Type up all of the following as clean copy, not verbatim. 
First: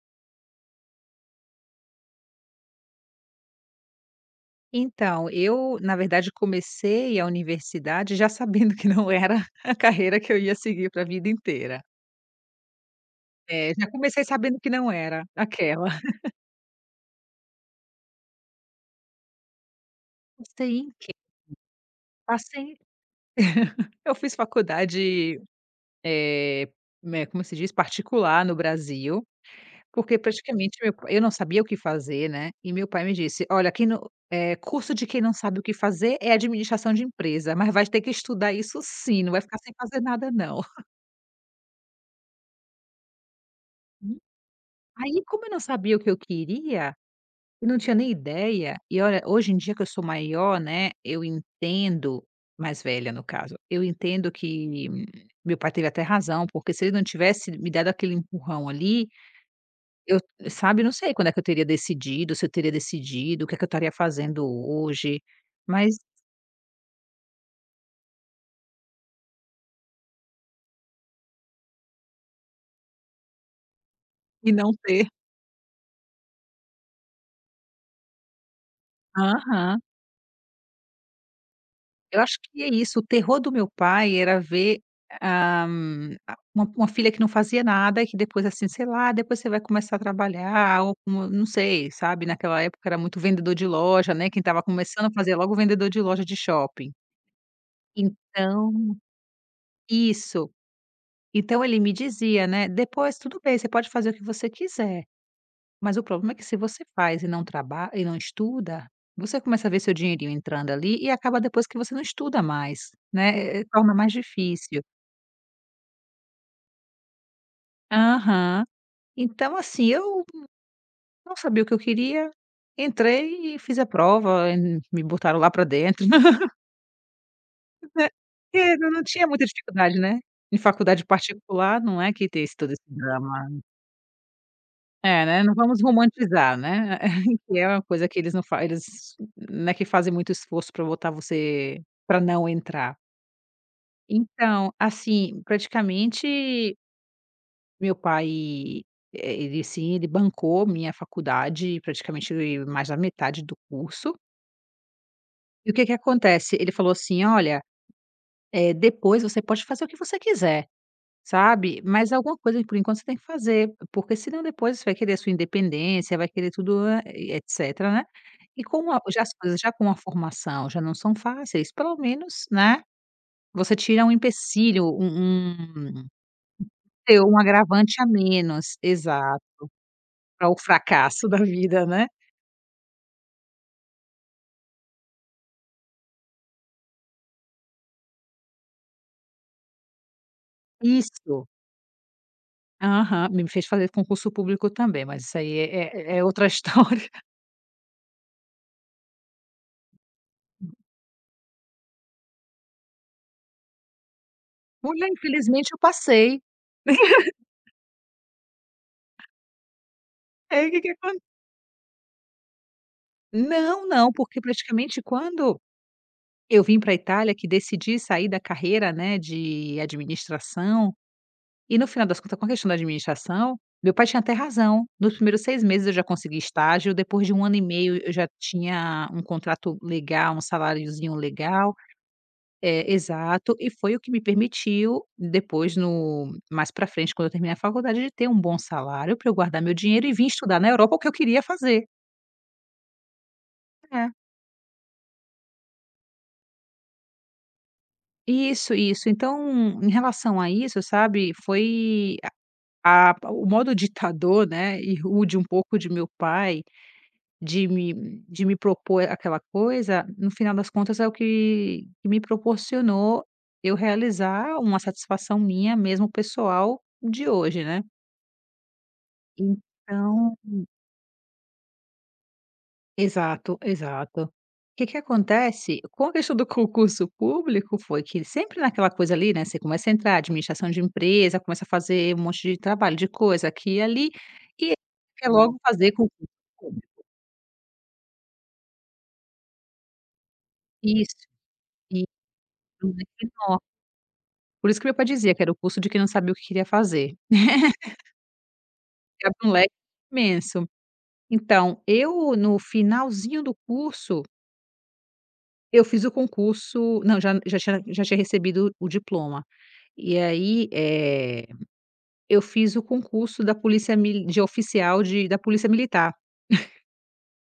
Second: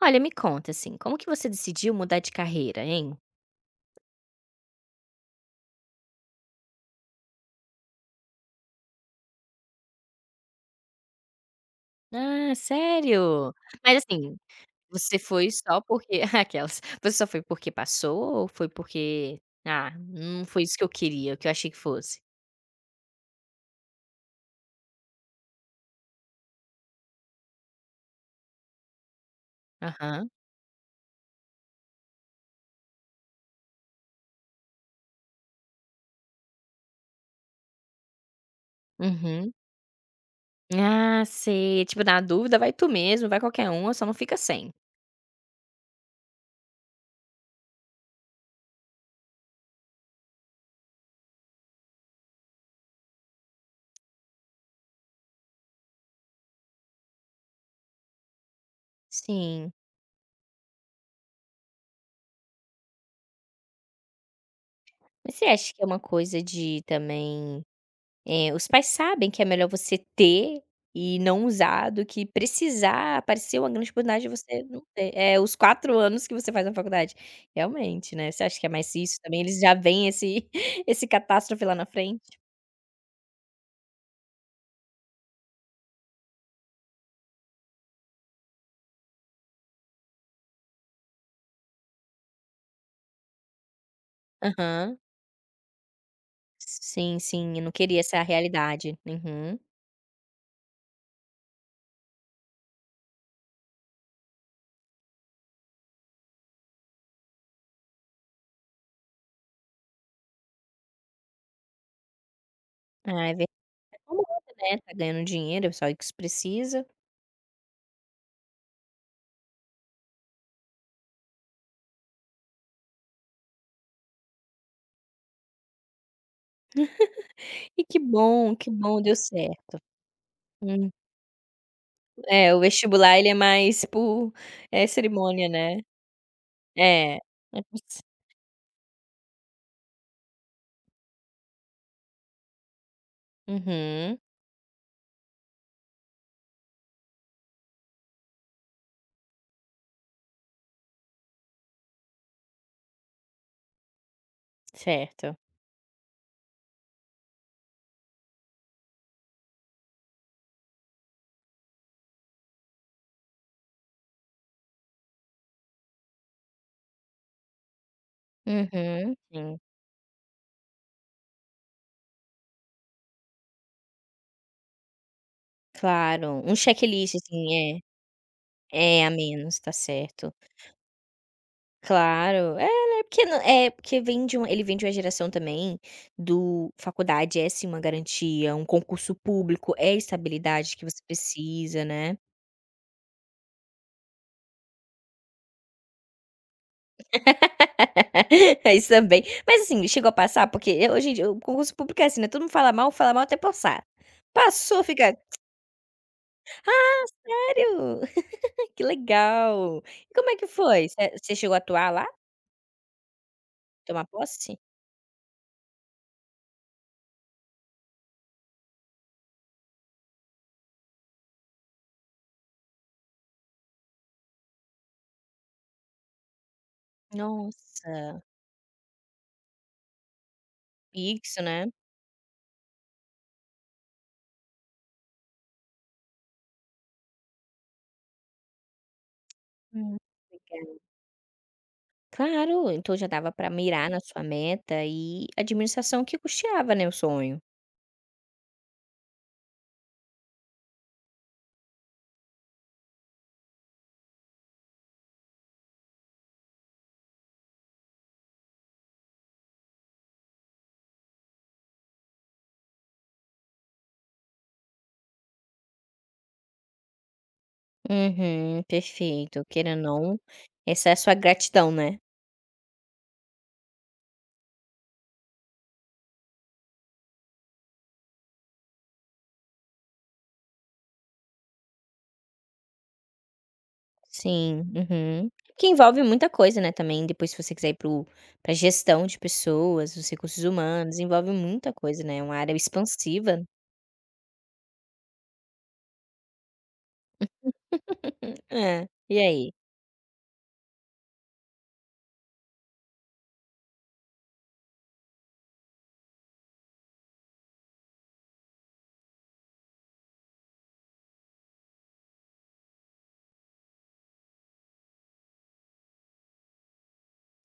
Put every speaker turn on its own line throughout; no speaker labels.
Olha, me conta, assim, como que você decidiu mudar de carreira, hein?
Então, eu, na verdade, comecei a universidade já sabendo que não era a carreira que eu ia seguir para a vida inteira.
Ah, sério?
É, já
Mas,
comecei
assim,
sabendo que não
você
era
foi só
aquela.
porque aquelas. Você só foi porque passou ou foi porque: "Ah, não foi
Não
isso que eu
em quê.
queria, o que eu achei que fosse"?
Passei eu fiz faculdade, eh, né, como se diz? Particular no Brasil, porque
Aham.
praticamente meu pai eu não sabia o que fazer, né, e meu pai me disse: "Olha, quem não eh, curso de quem não sabe o que fazer é administração de empresa, mas vai ter que estudar isso sim, não vai
Uhum.
ficar sem fazer nada não".
Ah, sei. Tipo, na dúvida, vai tu mesmo, vai qualquer um, só não fica sem.
Aí, como eu não sabia o que eu queria, eu não tinha nem ideia, e olha, hoje em dia que eu sou maior, né, eu entendo mais velha no caso, eu entendo que meu pai teve até razão, porque se ele não tivesse me dado aquele empurrão ali,
Sim.
eu, sabe, não sei quando é que eu teria decidido, se eu teria decidido, o que é que eu estaria fazendo hoje,
Mas você acha que é
mas
uma coisa de também os pais sabem que é melhor você ter e não usar do que precisar, aparecer uma grande oportunidade de
e
você
não
não
ter.
ter. É, os 4 anos que você faz na faculdade. Realmente, né, você acha que é mais isso também, eles já
Aham.
veem esse esse catástrofe lá na
Eu
frente?
acho que é isso, o terror do meu pai era ver, ah, a uma filha que não fazia nada e que depois, assim, sei lá, depois você vai começar a trabalhar ou como não sei, sabe, naquela época era muito vendedor de loja, né, quem estava
Aham.
começando fazia logo vendedor de loja de shopping.
Sim, sim, eu não queria essa
Então
realidade. Uhum.
isso. Então ele me dizia, né: "Depois tudo bem, você pode fazer o que você quiser". Mas o problema é que se você faz e não trabalha e não estuda, você começa a ver seu dinheirinho entrando ali e acaba depois que você não estuda mais,
Ah, é verdade.
né, torna mais
Acomoda, né,
difícil.
tá ganhando dinheiro, é só o que se precisa.
Aham. Então assim, eu não sabia o que eu queria, entrei e fiz a prova, e me botaram lá para dentro.
E
Né.
que
E não
bom,
não
deu
tinha muita
certo.
dificuldade, né. Em
Hum.
faculdade particular não é que tem
É,
esse
o
todo esse
vestibular ele é
drama.
mais por, é
É, né,
cerimônia,
não
né.
vamos romantizar, né,
É.
que
É
é
por
uma coisa que eles não fazem, eles, né, que fazem muito esforço para botar você para não entrar.
Uhum,
Então, assim, praticamente meu pai, ele sim, ele bancou minha faculdade, praticamente mais da metade do curso.
certo.
E o que que acontece? Ele falou assim: "Olha, depois você pode fazer o que você quiser". Sabe, mas alguma coisa por enquanto você tem que fazer, porque senão depois você vai querer a sua independência, vai querer tudo, etcétera, né. E como a
Uhum.
já as
Sim,
coisas já com a formação já não são fáceis, pelo menos, né, você tira um empecilho, um um
claro, um checklist,
teu um
assim, é
agravante a menos.
é a
Exato,
menos, tá certo.
para o fracasso da vida, né.
Claro, é, né, porque não é, porque vem de ele vem de uma geração também do faculdade é sim uma garantia, um concurso público é a estabilidade que você
Isso.
precisa, né.
Aham, me fez fazer concurso público também, mas isso aí é outra história.
É isso também. Mas, assim, chegou a passar? Porque hoje em dia o concurso público é assim, né, todo mundo fala mal até passar. Passou,
Mulher,
fica:
infelizmente eu passei.
"Sério? que legal". E como é que
Aí o que
foi?
que acon
Você chegou a atuar lá?
não,
Tomar
não, porque
posse?
praticamente quando eu vim para a Itália que decidi sair da carreira, né, de administração, e no final das contas, com a questão da administração, meu pai tinha até razão. Nos primeiros 6 meses eu já consegui estágio, depois de um ano e meio eu
Nossa,
já tinha um contrato legal, um saláriozinho
isso, né.
legal é, exato, e foi o que me permitiu depois no mais para frente, quando eu terminei a faculdade, de ter um bom salário para eu guardar meu
Hum.
dinheiro e vir estudar na
Legal.
Europa o que eu queria fazer.
Claro, então já dava pra mirar na
É.
sua meta e a administração que custeava, né, o sonho.
Isso, isso. Então, em relação a isso, sabe, foi A o modo ditador, né, e rude um pouco de meu pai, de me de me propor aquela coisa, no final das contas é o que que me proporcionou eu realizar uma satisfação minha, mesmo pessoal, de hoje, né.
Uhum, perfeito, querendo ou não,
Então
essa é a sua gratidão, né.
exato, exato. O que que acontece, com a questão do concurso público, foi que sempre naquela coisa ali, né, você começa a entrar, administração de empresa, começa a fazer um monte de trabalho, de coisa, aqui e ali,
Sim,
e quer
uhum.
logo
Que
fazer
envolve muita
concurso.
coisa, né, também, depois se você quiser ir para o pra gestão de pessoas, os recursos humanos,
Isso,
envolve muita coisa,
isso,
né, é uma área
um leque
expansiva.
enorme. Por isso que meu pai dizia que era o curso de quem não sabia o que queria fazer.
É, e
Abre
aí?
um leque imenso. Então, eu no finalzinho do curso, eu fiz o concurso não, já tinha recebido o diploma. E aí, eu fiz o concurso da polícia militar.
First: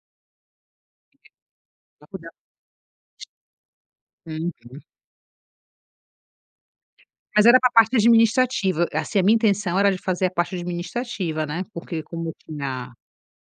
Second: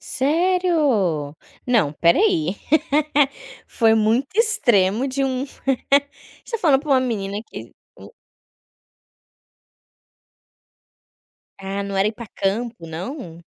Sério? Não, espera
Da-
aí. Foi muito
Uhum.
extremo de um você tá falando pra uma menina
Mas era para
que
a parte administrativa, assim, a minha intenção era de fazer a parte administrativa, né,
ah, não
porque
era ir pra
como eu
campo,
tinha.
não?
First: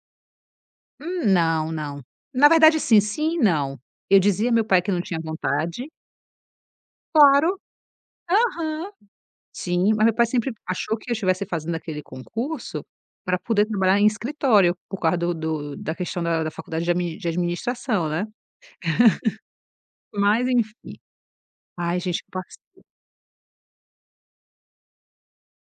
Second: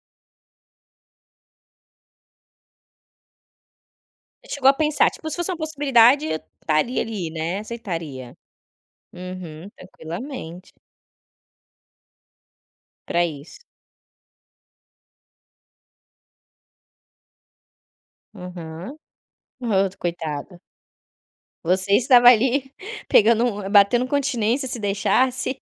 Não, não. Na verdade, sim, sim e não. Eu dizia a
Você
meu
chegou a
pai que não
pensar,
tinha
tipo, se fosse uma
vontade.
possibilidade, eu estaria ali, né,
Claro.
aceitaria.
Aham.
Uhum,
Sim, mas meu pai sempre
tranquilamente,
achou que eu estivesse fazendo aquele concurso
pra
para
isso.
poder trabalhar em escritório, por causa do do da questão da faculdade de administração, né.
Aham. Oh,
Mas
coitada.
enfim.
Você
Ai, gente,
estava
eu passo.
ali pegando um batendo continência, se deixasse,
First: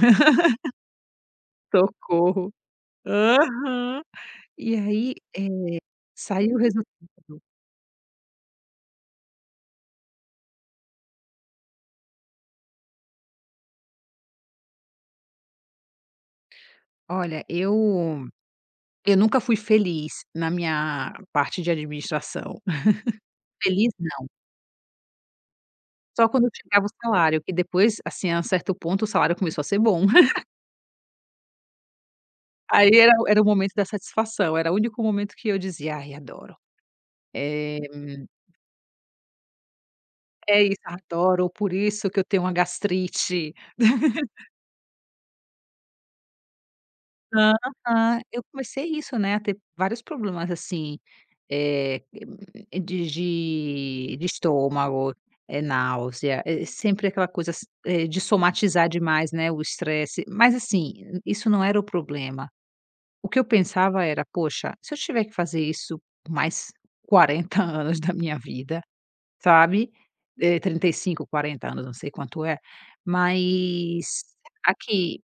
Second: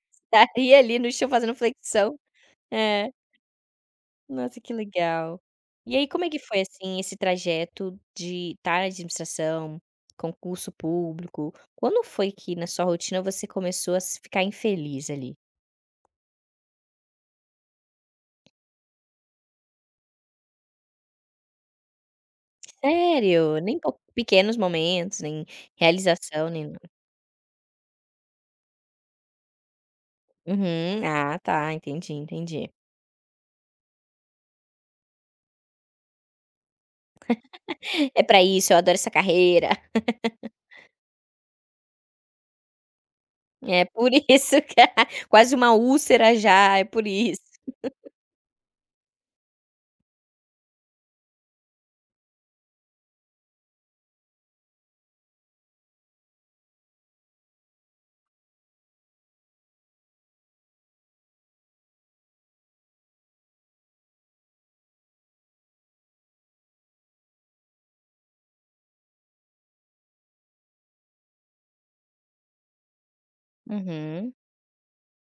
estaria ali no chão fazendo flexão.
Socorro.
É.
Aham.
Nossa, que
E aí,
legal. E aí, como é que
saiu o
foi,
resultado.
assim, esse trajeto de estar na administração, concurso público? Quando foi que na sua rotina você começou a se ficar infeliz ali?
Olha, eu nunca fui feliz na minha parte de administração.
Sério? Nem
Feliz
po
não.
pequenos momentos, nem
Só
realização,
quando
nem
chegava
nada.
o salário, que depois, assim, a certo ponto, o salário começou a ser bom.
Uhum. Ah, tá, entendi, entendi.
Aí era o momento da satisfação, era o único momento que eu dizia: "Ai, adoro. Eh,
"É pra isso, eu adoro essa carreira.
é isso, adoro, por isso que eu tenho uma gastrite".
É por isso que" quase uma úlcera já, é por isso.
Aham. Eu comecei isso, né, a ter vários problemas, assim, eh, de de estômago, náusea, sempre aquela coisa, de somatizar demais, né, o estresse. Mas, assim, isso não era o problema. O que eu pensava era: "Poxa, se eu tiver que fazer isso por mais 40 anos da minha vida, sabe, 35, 40 anos, não sei quanto é, mas
Uhum.
aqui,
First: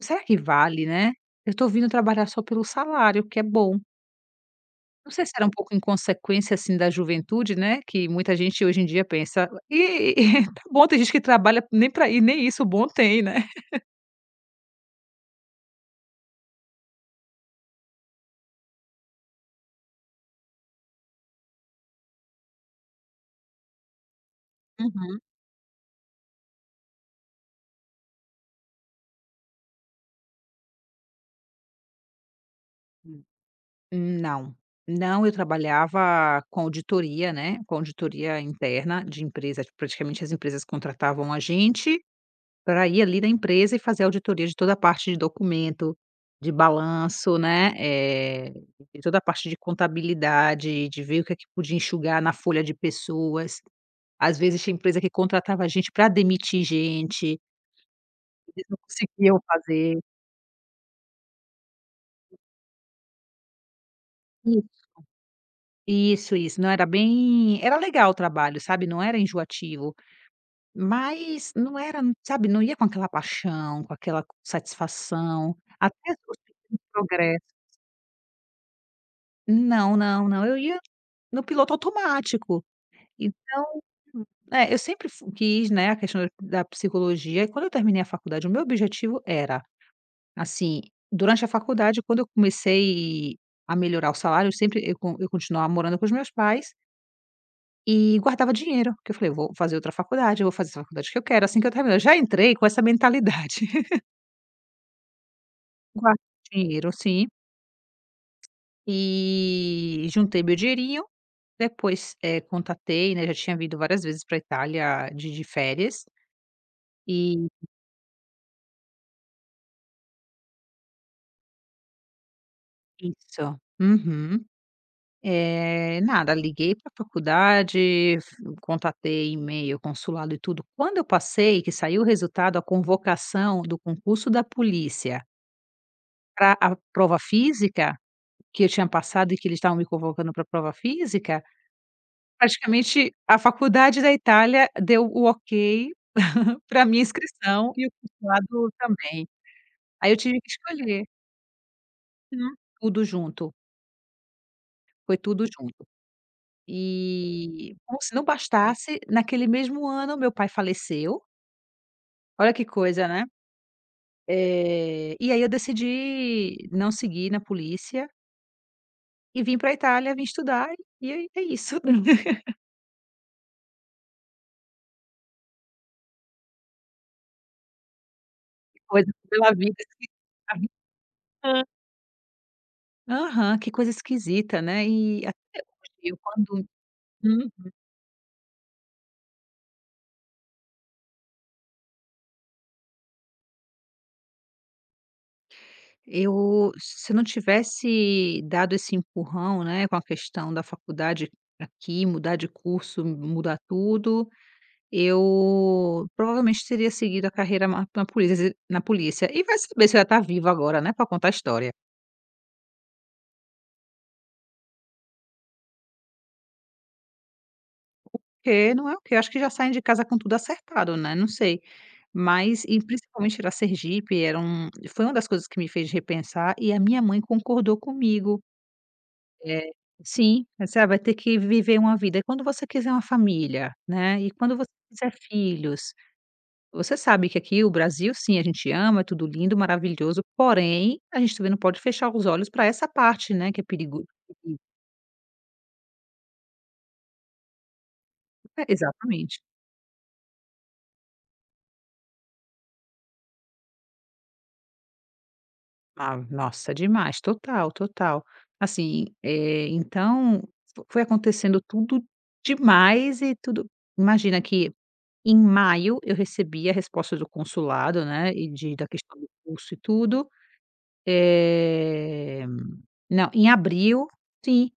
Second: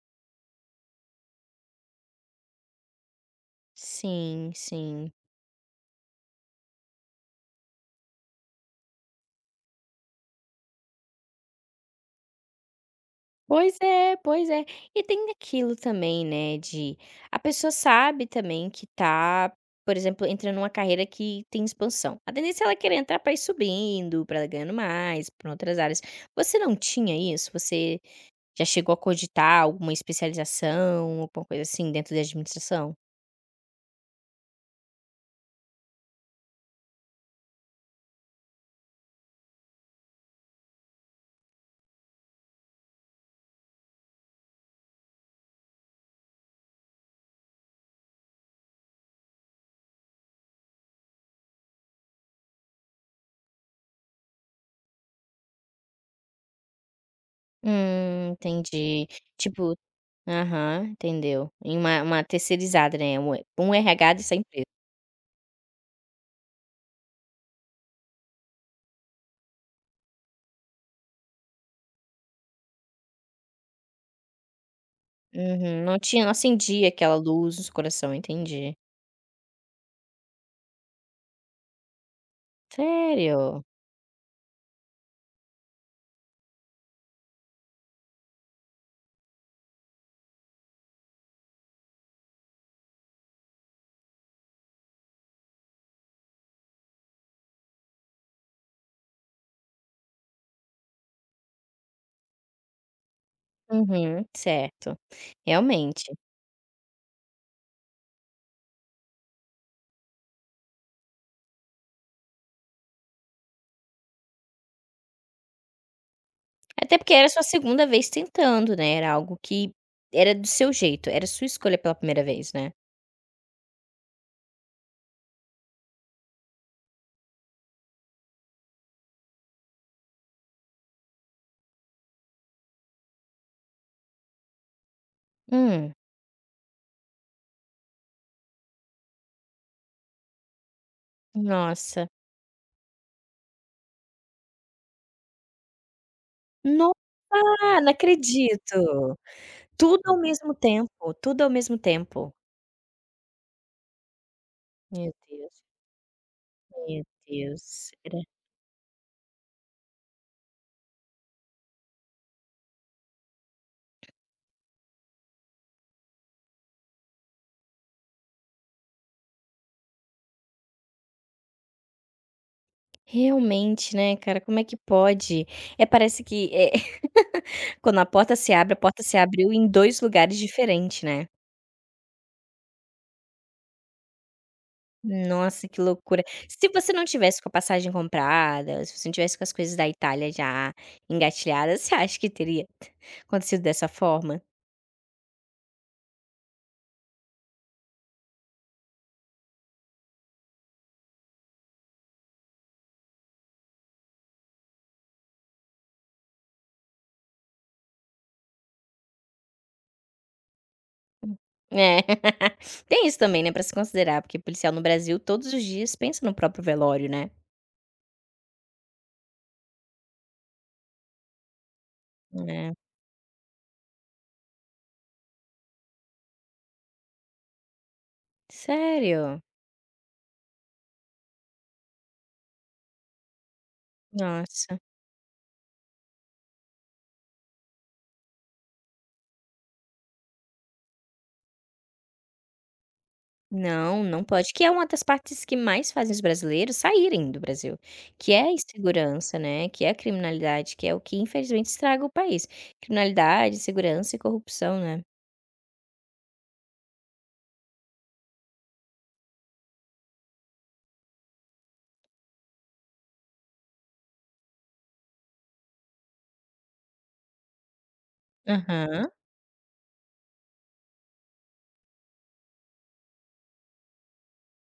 será que vale, né? Eu tô vindo trabalhar só pelo salário, que é bom".
Sim,
Não
sim.
sei se era um pouco inconsequência, assim, da juventude, né, que muita gente hoje em dia pensa: "E tá bom, tem gente que trabalha nem para ir nem isso bom tem, né?".
Pois é, pois é. E tem aquilo também, né, de a pessoa sabe também que tá, por exemplo, entrando numa carreira que tem expansão. A tendência é ela querer entrar pra ir subindo, pra ela ganhando
Uhum.
mais, pra outras áreas. Você não tinha isso? Você já chegou a cogitar alguma especialização, alguma coisa assim dentro da administração?
Não, não, eu trabalhava com auditoria, né, com auditoria interna de empresa, tipo, praticamente as empresas contratavam a gente para ir ali na empresa e fazer auditoria de toda a parte de documento, de balanço, né, de toda a parte de contabilidade, de ver o que é que podia enxugar na folha de pessoas. Às vezes tinha empresa que contratava a gente para demitir gente, eles não
Entendi.
conseguiam
Tipo
fazer.
aham, entendeu. Em uma terceirizada, né, um RH dessa empresa.
Isso, isso, não, era legal o trabalho, sabe, não era enjoativo. Mas não era, sabe, não ia com aquela paixão, com aquela satisfação,
Uhum,
até
não tinha não
os pequenos
acendia aquela
progressos.
luz no seu coração, entendi.
Não, não, não, eu ia no piloto automático.
Sério?
Então, é, eu sempre fu quis, né, a questão da psicologia, e quando eu terminei a faculdade, o meu objetivo era, assim, durante a faculdade, quando eu comecei a melhorar o salário, eu continuava morando com os meus pais e guardava dinheiro, porque eu falei: "Eu vou fazer outra faculdade, eu vou fazer a faculdade que eu quero assim que eu terminar". Eu já entrei com essa mentalidade.
Uhum, certo. Realmente.
Guardei dinheiro, sim, e juntei meu dinheirinho, depois, contatei, né, já tinha vindo várias vezes para Itália de férias
Até porque era a sua
e
segunda vez tentando, né, era algo que era do seu jeito, era sua escolha pela primeira vez, né?
isso. Uhum. Nada, liguei para a faculdade, f contatei e-mail, consulado e tudo. Quando eu passei, que saiu o resultado, a convocação do concurso da polícia
Hum,
para a prova física, que eu tinha passado e que eles estavam me convocando para a prova física,
nossa.
praticamente a faculdade da Itália deu o ok para minha
Nossa,
inscrição e
não
o consulado
acredito.
também.
Tudo
Aí eu
ao
tive que
mesmo
escolher.
tempo, tudo ao mesmo tempo.
Uhum. Tudo junto,
Meu
foi tudo
Deus,
junto.
meu
E
Deus.
como se
Era
não bastasse, naquele mesmo ano meu pai faleceu, olha que coisa, né. E aí eu decidi não seguir na polícia e vim para a Itália, vim estudar e é isso.
realmente, né, cara, como é que pode? É, parece que, quando a porta se abre, a porta
Coisa
se abriu
pela
em
vida
2
esqui
lugares
a vida
diferentes, né?
aham, que coisa esquisita, né. E até
Nossa, que
hoje eu
loucura.
quando
Se você não tivesse com a
hum.
passagem comprada, se você não tivesse com as coisas da Itália já engatilhadas, você acha que teria acontecido dessa forma?
Eu se eu não tivesse dado esse empurrão, né, com a questão da faculdade aqui, mudar de curso, mudar tudo, eu provavelmente teria seguido a carreira ma na polícia. E vai saber se eu ia estar viva agora, né, para contar a história.
É. Tem isso também, né, pra se considerar, porque policial no Brasil todos os dias pensa no próprio velório, né.
Porque não é o quê, eu acho que já saem de casa com tudo acertado, né, não sei. Mas
É.
e principalmente era Sergipe, era um foi uma das coisas que me fez repensar e a minha mãe concordou comigo.
Sério?
É, sim, é, você vai ter que viver uma vida. E quando você quiser uma família, né, e quando você
Nossa.
quiser filhos, você sabe que aqui o Brasil, sim, a gente ama, é tudo lindo, maravilhoso, porém, a gente também não pode fechar os olhos para essa parte, né, que é
Não,
perigoso
não pode. Que é uma das partes que mais fazem os brasileiros saírem do Brasil, que é a insegurança,
exatamente.
né, que é a criminalidade, que é o que infelizmente estraga o país. Criminalidade, segurança e corrupção, né.
Ah, nossa, demais, total, total. Assim, então, fo foi acontecendo tudo demais e tudo imagina que em maio eu recebi a resposta do consulado, né, e de da
Aham.
questão do curso e tudo, eh, não, em abril, sim,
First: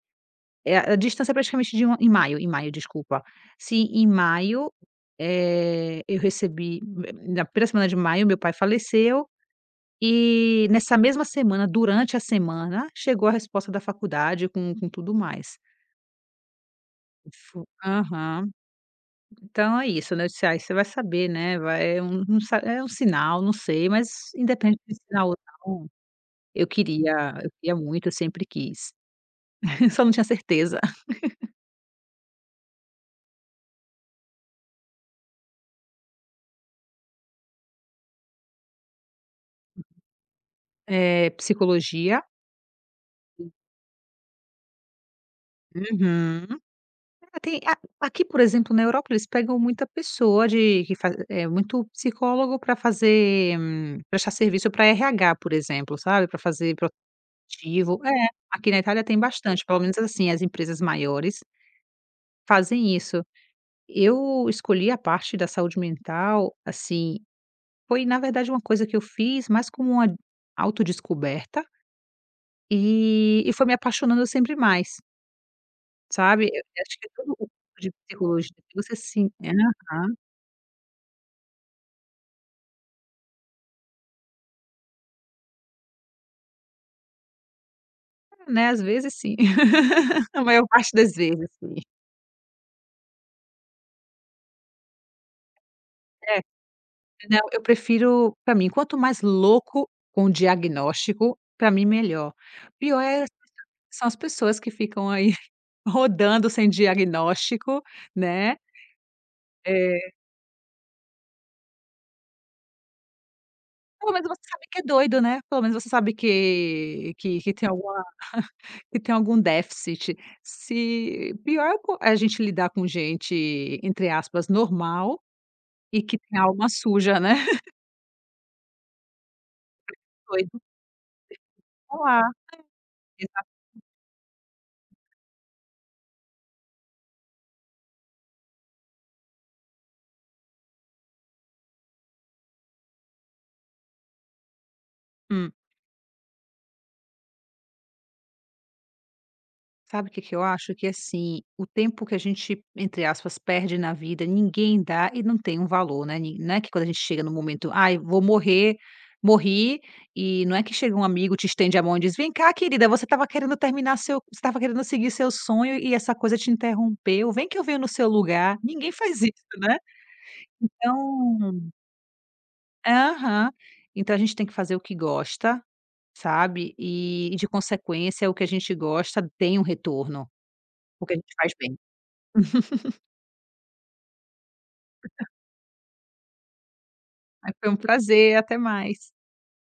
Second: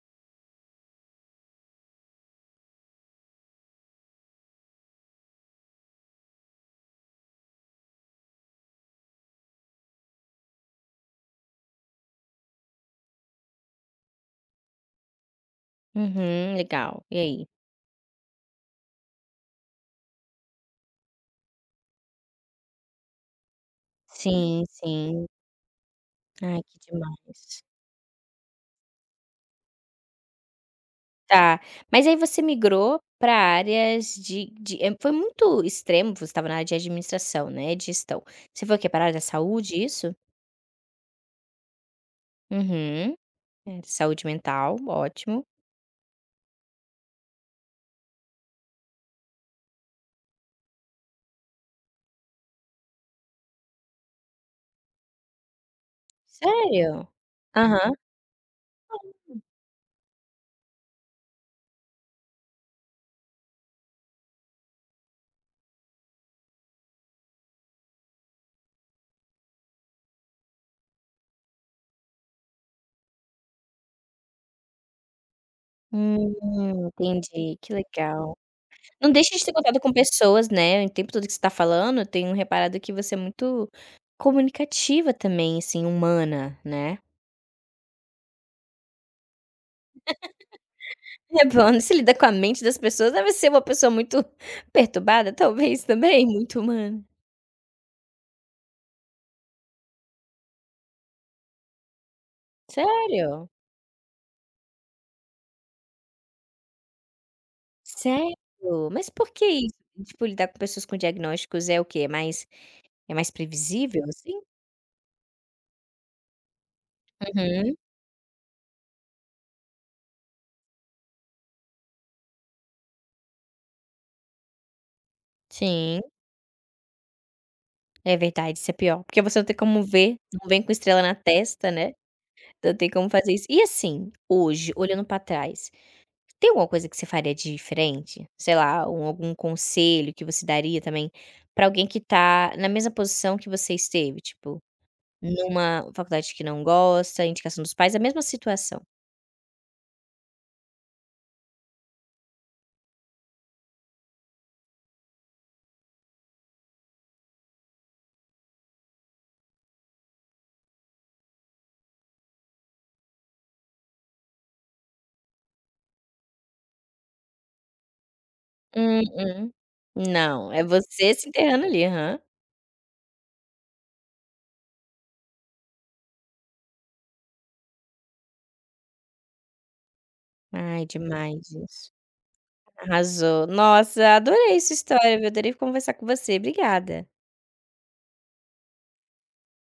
é a distância é praticamente de um em maio, desculpa. Sim, em maio, eu recebi na primeira semana de maio, meu pai faleceu e nessa mesma semana, durante a semana, chegou a resposta da faculdade com tudo mais.
Uhum, legal. E aí?
Fo Aham. Então é isso, né, eu disse: "Ai, você vai saber, né, vai é um um sa é um sinal, não sei", mas
Sim,
independente de
sim.
sinal ou não,
Ai,
eu
que
queria eu
demais.
queria muito, eu sempre quis, só não tinha certeza.
Tá, mas aí você migrou para áreas de foi muito extremo, você estava na área de administração, né, de gestão. Você foi o quê? Pra área da saúde, isso?
Psicologia
Uhum. É, saúde mental, ótimo.
uhum. Ah, tem a aqui, por exemplo, na Europa, eles pegam muita pessoa de que faz muito psicólogo para fazer prestar serviço pra RH, por exemplo, sabe, para fazer
Sério? Aham.
protettivo é, aqui na Itália tem bastante, pelo menos assim, as empresas maiores fazem isso. Eu escolhi a parte da saúde mental, assim, foi na verdade uma coisa que eu fiz mais como uma autodescoberta, e foi me apaixonando sempre mais, sabe. Eu acho que é todo o curso
Entendi, que
de
legal.
psicologia você
Não
sim
deixa de ter contato com
aham.
pessoas, né, o tempo todo que você tá falando, eu tenho reparado que você é muito comunicativa também, assim, humana, né.
Né, às vezes sim. A maior parte das
É
vezes
bom,
sim.
né, se lida com a mente das pessoas, deve ser uma pessoa muito perturbada, talvez, também,
É.
muito humana.
Não, eu prefiro pra mim, quanto mais louco com o diagnóstico, pra mim melhor. Pior
Sério?
são as pessoas que ficam aí rodando sem diagnóstico,
Sério?
né.
Mas por que isso?
É,
Tipo, lidar com pessoas com diagnósticos é o quê? É mais previsível,
pelo menos
assim?
você sabe que é doido, né, pelo menos você sabe que tem
Uhum.
alguma que tem algum déficit. Se pior é co é a gente lidar com gente, entre aspas, "normal"
Sim,
e que tem alma suja, né,
é verdade, isso é pior, porque você não tem como ver, não vem
doido
com estrela na testa, né.
tá.
Não tem como fazer isso. E assim, hoje, olhando pra trás, tem alguma coisa que você faria de diferente? Sei lá, um algum conselho que você daria também pra alguém que tá na mesma posição que você esteve, tipo, numa faculdade que não gosta, indicação dos pais, a mesma situação?
Sabe o que que eu acho? Que assim, o tempo que a gente, entre aspas, perde na vida, ninguém dá e não tem um valor, né, nin não é que quando a gente chega no momento: "Ai, vou morrer, morri", e não é que chega um amigo, te estende a mão e diz: "Vem cá querida, você estava querendo seguir seu sonho e essa coisa te interrompeu, vem que eu venho no seu lugar". Ninguém faz isso,
Mm.
né.
Não, é você se enterrando
Então
ali, aham.
aham. Então a gente tem que fazer o que gosta, sabe, e de consequência o que a gente gosta tem um retorno,
Ai,
o que a gente
demais
faz bem.
isso. Arrasou. Nossa, adorei sua história, viu, adorei conversar com você, obrigada.
Ai, foi um prazer, até mais.